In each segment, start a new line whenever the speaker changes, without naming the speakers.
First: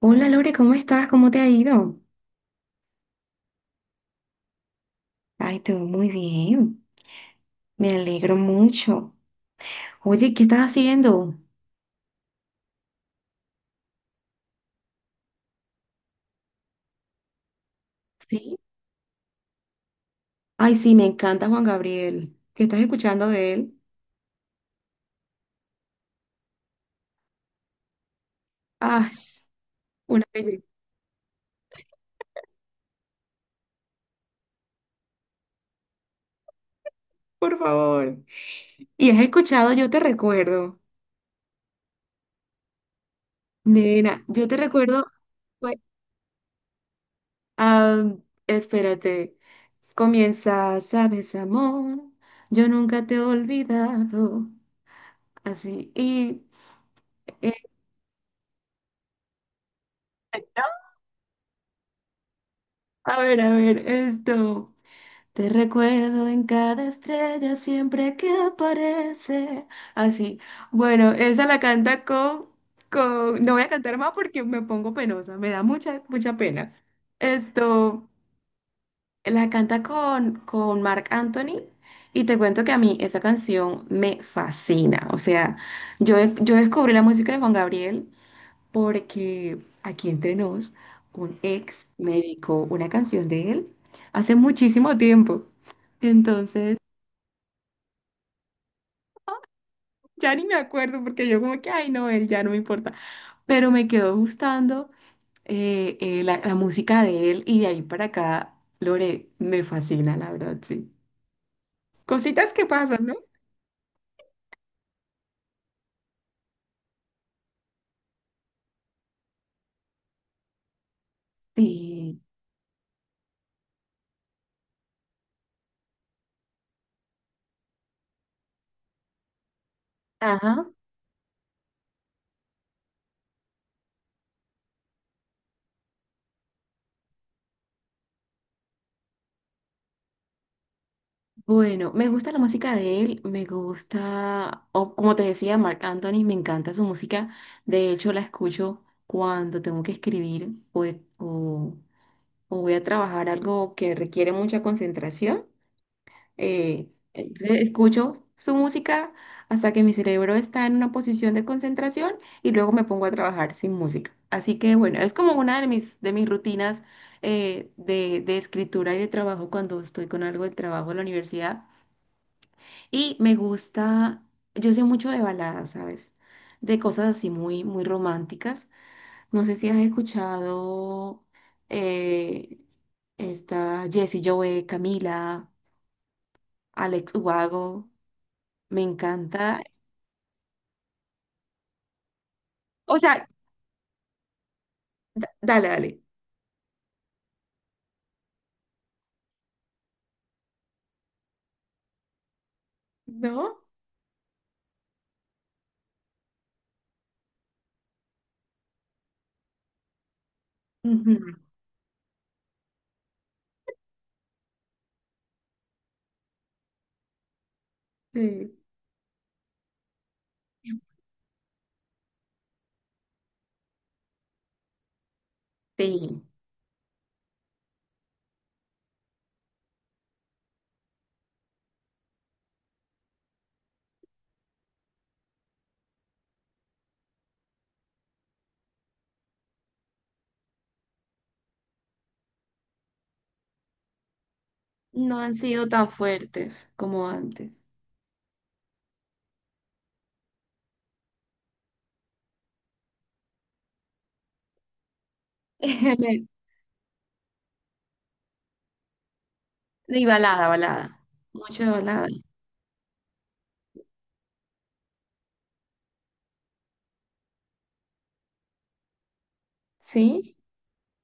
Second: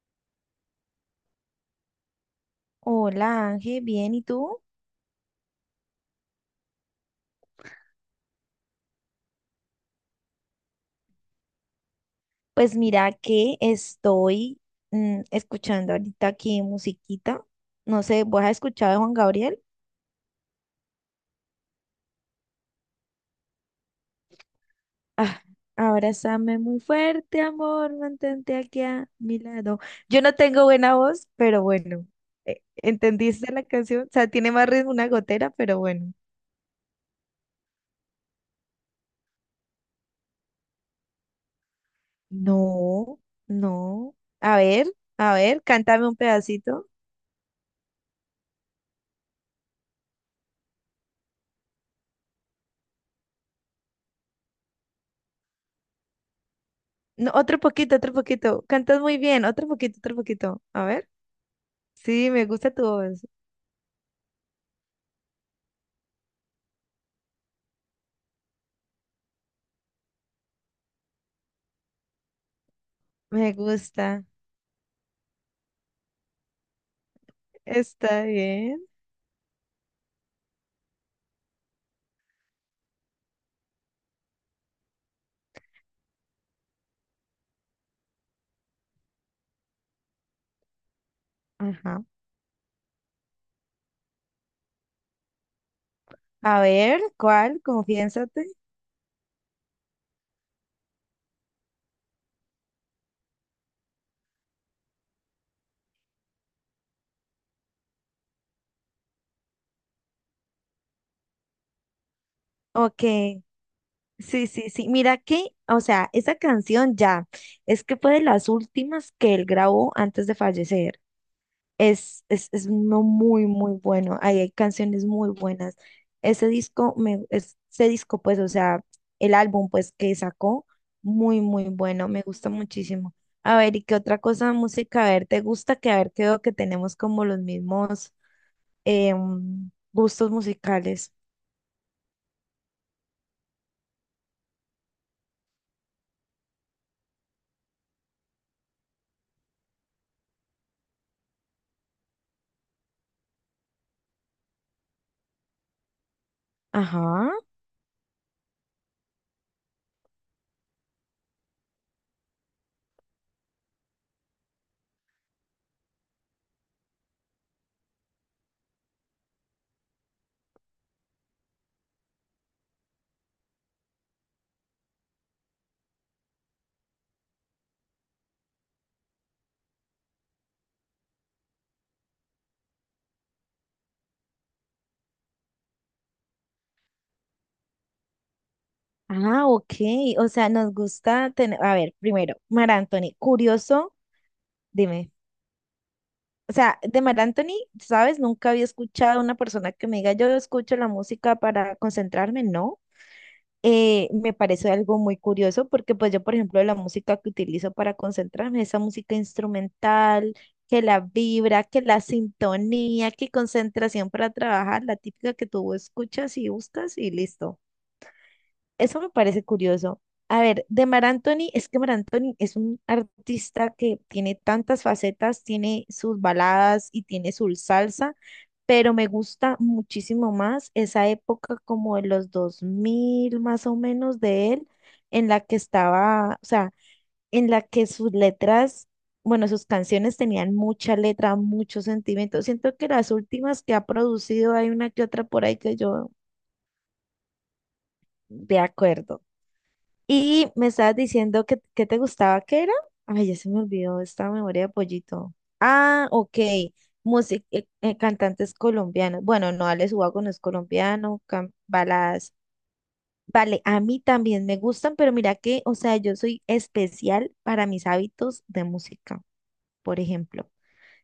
Hola Lore, ¿cómo estás? ¿Cómo te ha ido?
Hola Ángel, bien, ¿y tú?
Ay, todo muy bien. Me alegro mucho. Oye, ¿qué estás haciendo?
Pues mira que estoy escuchando ahorita aquí musiquita. No sé, ¿vos has
¿Sí?
escuchado de Juan Gabriel?
Ay, sí, me encanta Juan Gabriel. ¿Qué estás escuchando de él?
Ah, abrázame muy fuerte, amor, mantente aquí a
Ay,
mi lado. Yo
una
no
belleza,
tengo buena voz, pero bueno, ¿entendiste la canción? O sea, tiene más ritmo una gotera, pero bueno.
por favor. ¿Y has escuchado Yo te recuerdo?
No, no.
Nena, yo te
A ver,
recuerdo.
a ver,
fue-
cántame un pedacito.
ah, Espérate. Comienza, sabes, amor. Yo nunca te he olvidado. Así. Y.
No,
eh,
otro poquito, otro poquito. Cantas muy bien, otro poquito, otro
¿No?
poquito. A ver. Sí, me gusta tu
A
voz.
ver, a ver, esto. Te recuerdo en cada estrella siempre que aparece. Así. Bueno, esa la canta con, no
Me
voy a cantar más
gusta.
porque me pongo penosa. Me da mucha, mucha pena. Esto,
Está bien.
la canta con Marc Anthony. Y te cuento que a mí esa canción me fascina. O sea, yo descubrí la música de Juan Gabriel porque, aquí entre nos, un ex
Ajá.
me dedicó una canción de él hace muchísimo tiempo.
A
Entonces,
ver, ¿cuál? Confiésate.
ya ni me acuerdo porque yo como que, ay, no, él ya no me importa. Pero me quedó gustando la música de él, y de ahí para acá, Lore, me fascina, la verdad, sí. Cositas que
Ok.
pasan, ¿no?
Sí, sí, sí. Mira que, o sea, esa canción ya es que fue de las últimas que él grabó antes de fallecer.
Sí.
Es uno muy, muy bueno. Ahí hay canciones muy buenas. Ese disco, ese disco, pues, o sea, el álbum, pues, que sacó,
Ajá.
muy, muy bueno. Me gusta muchísimo. A ver, ¿y qué otra cosa de música? A ver, ¿te gusta? Que a ver, creo que tenemos como los mismos gustos musicales.
Bueno, me gusta la música de él, me gusta, o como te decía, Mark Anthony, me encanta su música. De hecho, la escucho cuando tengo que escribir o o voy a trabajar algo que requiere mucha concentración.
Ajá.
Entonces escucho su música hasta que mi cerebro está en una posición de concentración y luego me pongo a trabajar sin música. Así que bueno, es como una de mis rutinas de escritura y de trabajo cuando estoy con algo del trabajo de la universidad. Y me gusta, yo sé mucho de baladas, ¿sabes? De cosas así muy, muy románticas. No sé si has escuchado eh, esta Jessie Joe, Camila, Alex Ubago. Me
Ah,
encanta.
ok. O sea, nos gusta tener. A ver, primero, Mara
O
Anthony,
sea,
curioso, dime.
dale, dale.
O sea, de Mar Anthony, ¿sabes? Nunca había escuchado a una persona que me diga, yo escucho la música para concentrarme, ¿no?
¿No?
Me parece algo muy curioso porque pues yo, por ejemplo, la música que utilizo para concentrarme, esa música instrumental, que la
Ujú.
vibra, que la sintonía, que concentración para trabajar, la típica que tú escuchas y buscas y listo.
Sí.
Eso me parece curioso. A ver, de Mar Anthony, es que Mar Anthony es un artista que tiene tantas facetas, tiene sus
Sí,
baladas y tiene su salsa, pero me gusta muchísimo más esa época como de los 2000 más o menos de él, en la que estaba, o sea, en la que sus letras, bueno, sus canciones tenían mucha letra, mucho sentimiento. Siento que las últimas que ha producido hay una que
no
otra
han
por ahí
sido
que
tan
yo,
fuertes como antes.
de acuerdo. Y me estabas diciendo que te gustaba, ¿qué era? Ay, ya se me olvidó esta memoria de pollito. Ah, ok. Música, cantantes colombianos. Bueno, no, Alex
Y
Ubago no es
balada, balada.
colombiano,
Mucho de balada.
baladas. Vale, a mí también me gustan, pero mira que, o sea, yo soy especial para mis hábitos de música, por
¿Sí?
ejemplo.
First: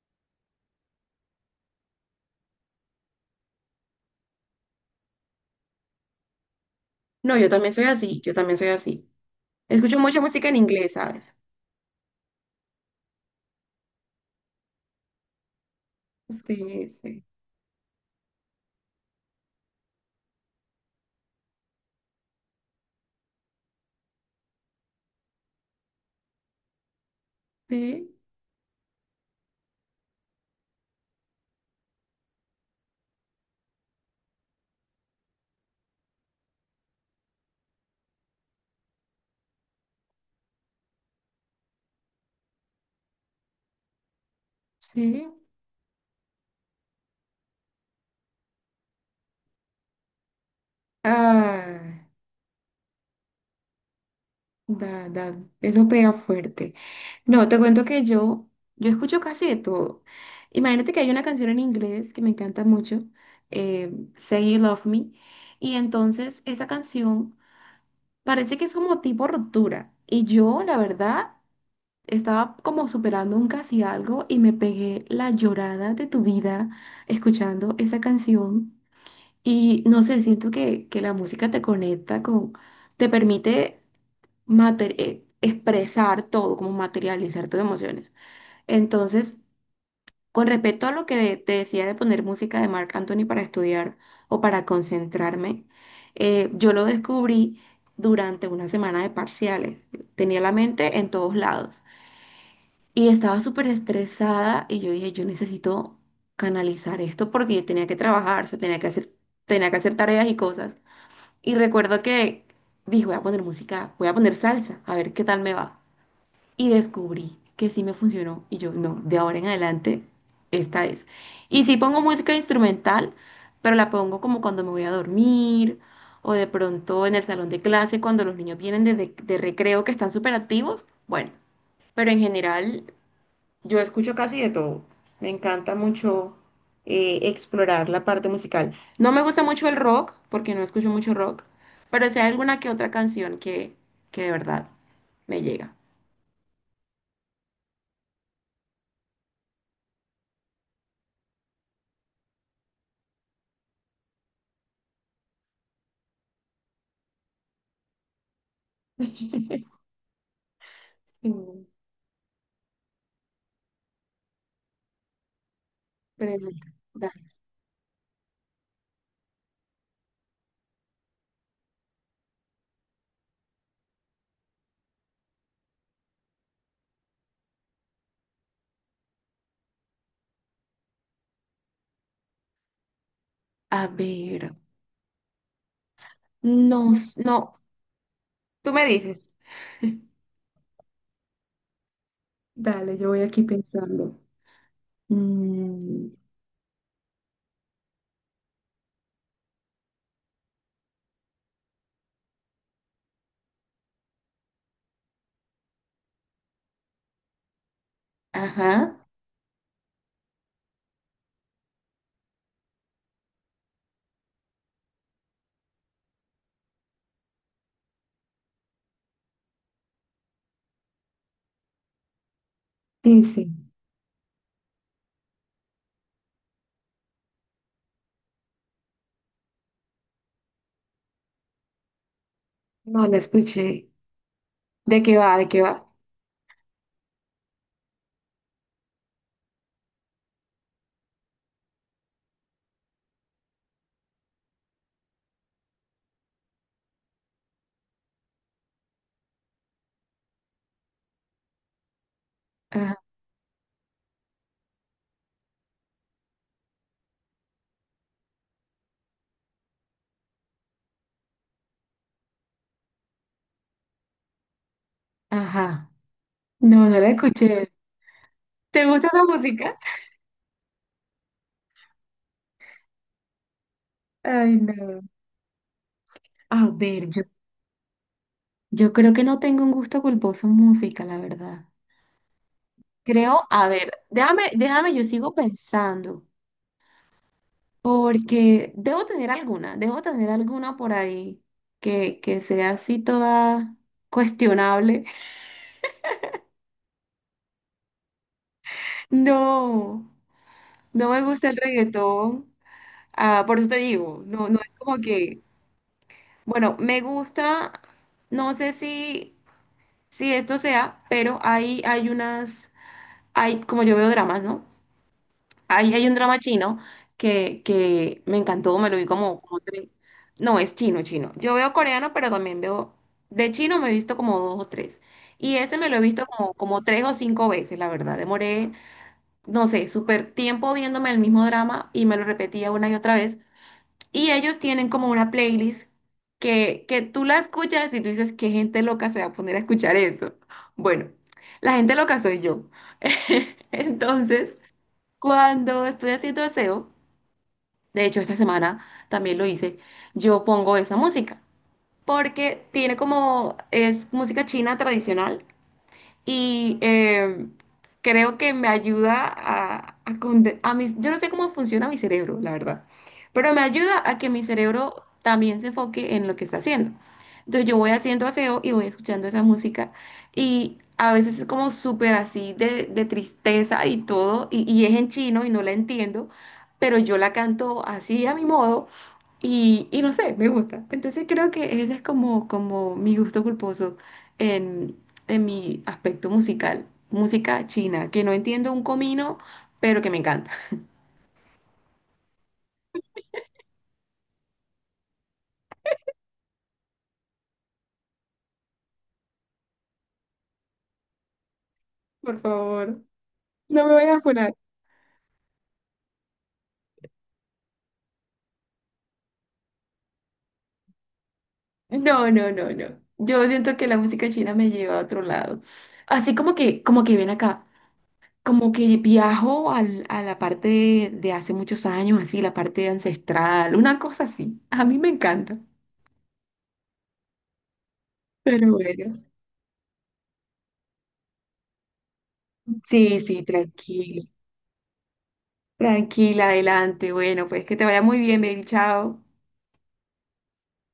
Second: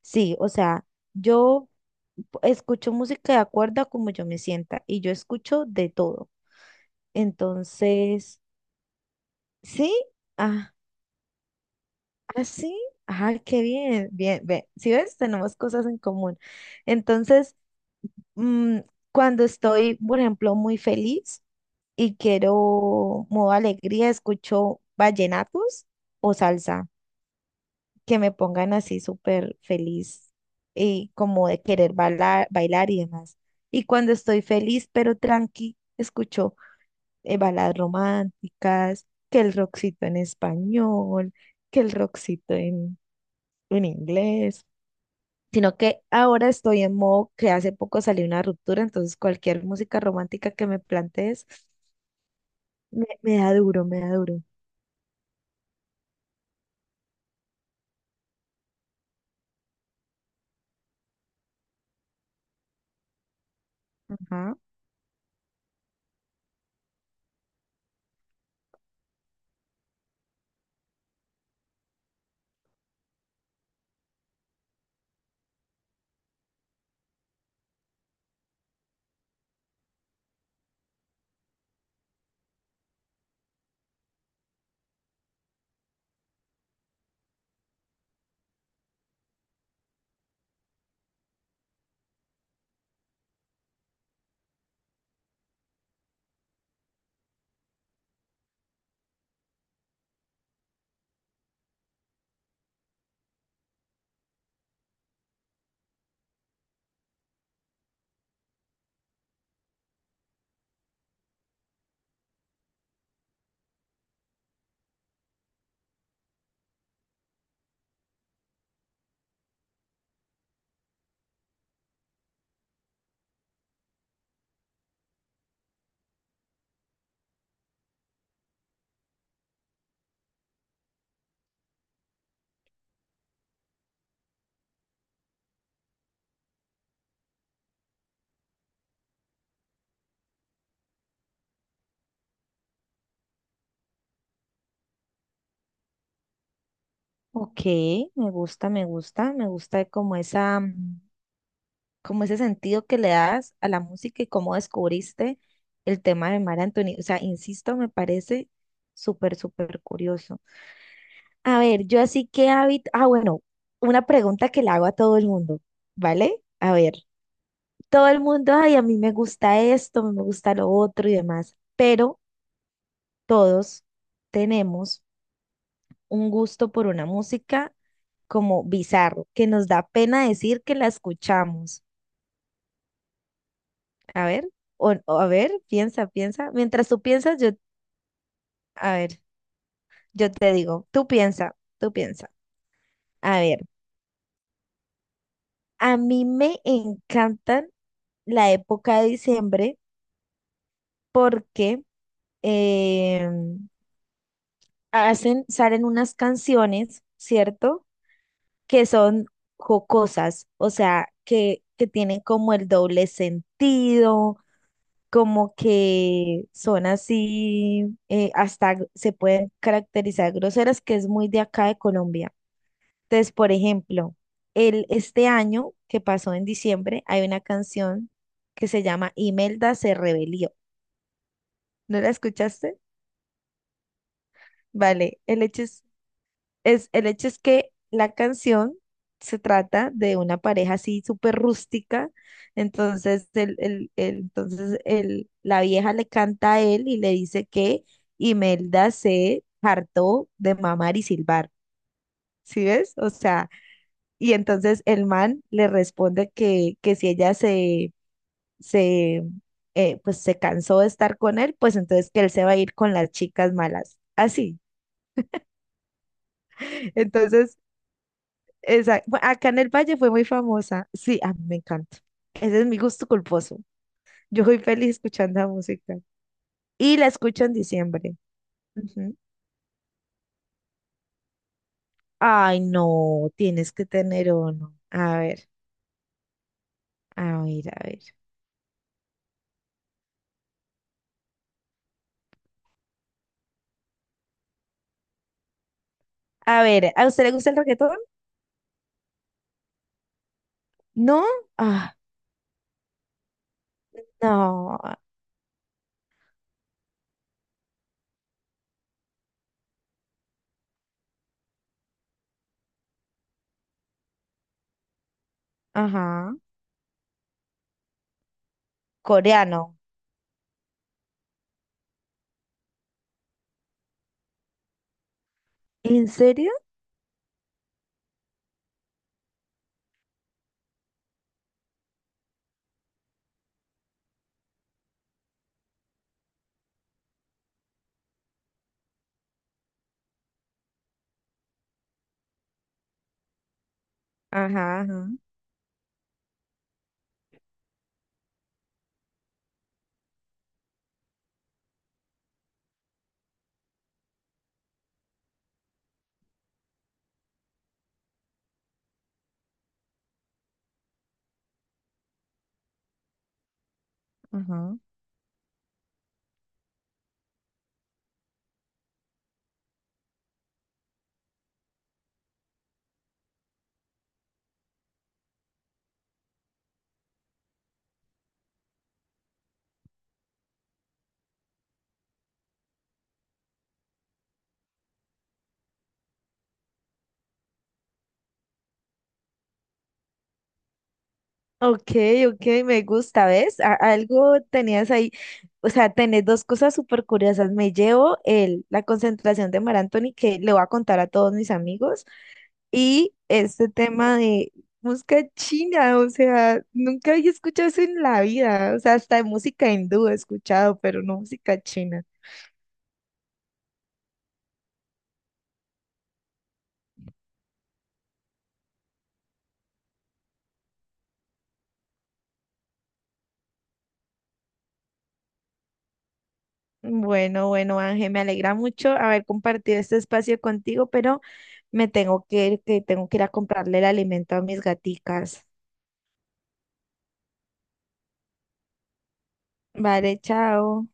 Sí, o sea, yo escucho música de acuerdo a como yo me sienta y yo escucho de todo.
No, yo también soy así, yo
Entonces,
también soy así.
sí.
Escucho mucha música en
ah,
inglés, ¿sabes?
¿Ah, sí? Ah, qué bien, bien, ve. Si ves, tenemos cosas en común.
Sí, sí,
Entonces, mm, cuando estoy, por ejemplo, muy feliz y quiero modo alegría, escucho vallenatos o salsa,
sí,
que me pongan así súper feliz y como de querer bailar, bailar y demás. Y cuando estoy feliz pero tranqui, escucho baladas románticas, que el rockcito en español, que el rockcito en inglés.
sí.
Sino que ahora estoy en modo que hace poco salió una ruptura, entonces cualquier música romántica que me plantees
Ah.
me, me da duro, me da duro.
Da, da, eso pega fuerte. No, te cuento que yo escucho casi de todo. Imagínate que hay una canción en inglés que me encanta mucho, Say
Ajá.
You Love Me, y entonces esa canción parece que es como tipo ruptura. Y yo, la verdad, estaba como superando un casi algo y me pegué la llorada de tu vida escuchando esa canción. Y no sé, siento que la música te conecta con, te permite expresar todo, como materializar tus emociones. Entonces, con respecto a lo que te decía de poner música de Marc Anthony para estudiar o para concentrarme, yo lo descubrí durante una semana de parciales. Tenía la mente en todos lados y estaba súper estresada y yo dije, yo necesito canalizar esto porque yo tenía que trabajar, o sea, tenía que hacer tareas y cosas. Y recuerdo que dije, voy a poner música, voy a poner salsa, a ver qué tal me va, y descubrí que sí me funcionó y yo, no, de ahora en adelante, esta es. Y sí pongo música instrumental, pero la pongo como cuando me voy a dormir o de pronto en el salón de clase cuando los niños vienen de recreo, que están súper activos. Bueno, pero en general yo escucho casi de todo. Me encanta mucho explorar la parte musical. No me gusta mucho el rock, porque no escucho mucho rock, pero si hay alguna que otra canción que de verdad me llega.
Ok, me gusta, me gusta, me gusta como esa, como ese sentido que le das a la música y cómo descubriste el tema de Mar Anthony. O sea, insisto, me parece súper, súper curioso. A ver, yo así que hábito, ah, bueno, una pregunta que le hago a todo el mundo, ¿vale?
Pregunta.
A ver.
Dale.
Todo el mundo, ay, a mí me gusta esto, me gusta lo otro y demás, pero todos tenemos un gusto por una música como bizarro, que nos da pena decir que la escuchamos.
A
A ver,
ver,
o a ver, piensa, piensa. Mientras
no,
tú piensas, yo,
no, tú me
a ver,
dices.
yo te digo, tú piensa, tú piensa.
Dale, yo voy
A
aquí
ver,
pensando.
a
Mm,
mí me encantan la época de diciembre porque em, hacen, salen unas canciones, ¿cierto? Que
ajá.
son jocosas, o sea, que tienen como el doble sentido, como que son así, hasta se pueden caracterizar groseras, que es muy de acá de Colombia.
Sí,
Entonces,
sí.
por ejemplo, el, este año que pasó en diciembre, hay una canción que se llama Imelda se rebelió. ¿No la escuchaste?
No la escuché. ¿De qué
Vale,
va?
el
¿De qué
hecho
va?
es. Es, el hecho es que la canción se trata de una pareja así súper rústica, entonces, entonces el, la vieja le canta a él y le dice que Imelda se hartó de mamar y silbar, ¿sí ves?
Ajá,
O sea, y entonces el man le responde que si ella se, pues se cansó de estar con él, pues entonces que él se va a ir con las chicas malas, así.
ajá. No, no la
Entonces,
escuché. ¿Te gusta esa
Acá en el
música?
Valle fue muy famosa. Sí, a mí me encanta. Ese es mi gusto culposo. Yo
Ay,
soy feliz
no.
escuchando la música.
A
Y
ver,
la escucho en diciembre.
yo creo
Ujú.
que no tengo un gusto culposo en música, la verdad.
Ay, no,
Creo, a
tienes que
ver,
tener
déjame,
uno.
déjame, yo
A
sigo
ver,
pensando.
a ver, a ver.
Porque debo tener alguna por ahí que sea así toda cuestionable.
A ver, ¿a usted le gusta el reggaetón?
No, no me
¿No?
gusta el
Ah,
reggaetón. Ah, por eso te digo, no, no
no.
es como que, bueno, me gusta, no sé si, si esto sea, pero hay unas, hay, como yo veo dramas, ¿no? Ahí hay un
Ajá.
drama chino que me encantó, me lo vi como, como
Coreano.
tres. No, es chino, chino. Yo veo coreano, pero también veo. De chino me he visto como dos o tres. Y ese me lo he
¿En
visto
serio?
como, como tres o cinco veces, la verdad. Demoré, no sé, súper tiempo viéndome el mismo drama y me lo repetía una y otra vez. Y ellos tienen como una playlist que tú la escuchas y tú dices, ¿qué gente loca se va a poner a escuchar eso? Bueno, la gente loca soy yo. Entonces.
Ajá, ajá,
Cuando estoy haciendo aseo, de hecho esta semana también lo hice, yo pongo esa música, porque tiene como, es música china tradicional, y creo que me ayuda a, yo no sé cómo funciona mi cerebro, la verdad, pero me ayuda a que mi
ajá.
cerebro también se enfoque en lo que está haciendo. Entonces yo voy haciendo aseo y voy escuchando esa música, y a veces es como súper así de tristeza y todo, y es en chino y no la entiendo, pero yo la canto así a mi modo y no sé, me gusta. Entonces creo que ese es como, como mi gusto culposo en, en mi aspecto musical. Música china, que no entiendo un comino, pero que me encanta.
Ok, ok, me gusta, ¿ves? Algo tenías ahí, o sea, tenés dos cosas súper curiosas. Me llevo el, la concentración de Mar Anthony, que le voy a contar a todos mis amigos,
Por favor,
y este
no me
tema
vayas a
de
funar.
música china, o sea, nunca había escuchado eso en la vida, o sea, hasta de música hindú he escuchado, pero no música china.
No, no, no, no. Yo siento que la música china me lleva a otro lado. Así como que ven acá, como que viajo a la parte de hace muchos años, así, la parte ancestral, una cosa así. A mí me encanta.
Bueno, bueno, Ángel, me alegra
Pero
mucho
bueno,
haber compartido este espacio contigo, pero me tengo que ir, que tengo que
sí,
ir a
sí,
comprarle el
tranquilo.
alimento a mis gaticas.
Tranquila, adelante. Bueno, pues que te vaya muy bien, baby. Chao.
Vale, chao.